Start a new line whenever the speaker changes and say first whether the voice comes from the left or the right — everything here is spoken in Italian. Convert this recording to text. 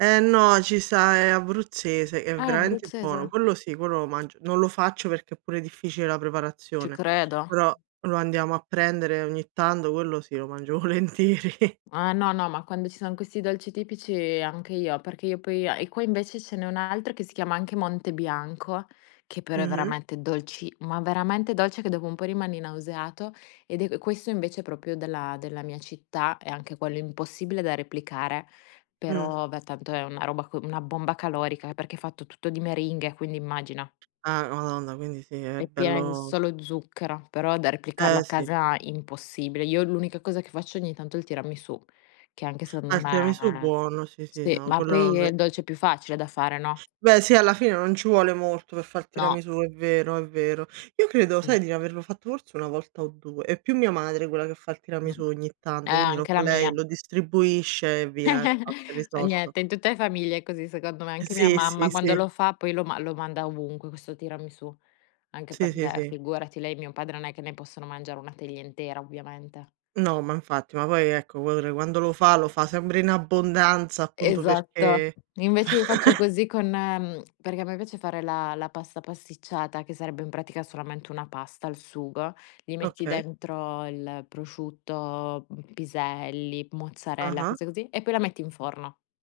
right: Eh no, ci sta, è abruzzese, è
left: Ah, è
right: veramente buono.
left: abruzzese.
right: Quello sì, quello lo mangio non lo faccio perché è pure difficile la
left: Ci
right: preparazione,
left: credo.
right: però lo andiamo a prendere ogni tanto, quello sì, lo mangio volentieri.
left: Eh, no, no, ma quando ci son questi dolci tipici anche io, perché io poi a e qua invece ce n'è un altro che si chiama anche Monte Bianco, che però è
right: Mh-mh.
left: veramente dolci ma veramente dolce, che dopo un po' rimani nauseato. Ed è q questo invece è proprio della della mia città e anche quello impossibile da replicare.
right: Mh.
left: Però beh, tanto è una roba co una bomba calorica perché è fatto tutto di meringhe, quindi immagina.
right: Ah madonna, quindi sì, è
left: È piena in
right: bello
left: solo zucchero, però da replicarlo a
right: Eh, sì.
left: casa, impossibile. Io l'unica cosa che faccio ogni tanto è il tiramisù, che anche se
right: Ah,
left: non
right: il tiramisù
left: è
right: buono, sì, sì,
left: sì,
right: no,
left: ma
right: quello
left: poi è
right: ve
left: il dolce più facile da fare, no?
right: Beh sì, alla fine non ci vuole molto per far
left: No.
right: tiramisù, è vero, è vero. Io credo, sai,
left: No.
right: di n averlo fatto forse 1 volta o 2. È più mia madre quella che fa il
left: Mh.
right: tiramisù ogni
left: Eh,
right: tanto, quindi lo
left: anche la
right: fa lei,
left: mia.
right: lo distribuisce e via. È fatta, è
left: Eh
right: risolto.
left: niente, in tutte le famiglie è così secondo me. Anche mia
right: Sì, sì,
left: mamma quando
right: sì.
left: lo fa, poi lo ma lo manda ovunque questo tiramisù. Anche
right: Sì, sì,
left: perché
right: sì.
left: figurati, lei e mio padre non è che ne possono mangiare 1 teglia intera, ovviamente.
right: No, ma infatti, ma poi ecco quadra quando lo fa lo fa sempre in abbondanza, appunto
left: Esatto.
right: perché fa
left: Invece io faccio così con, ehm perché a me piace fare la la pasta pasticciata, che sarebbe in pratica solamente una pasta al sugo. Gli metti
right: Okay.
left: dentro il prosciutto, uhm, piselli, mozzarella,
right: Ah-ah.
left: cose così, e poi la metti in forno.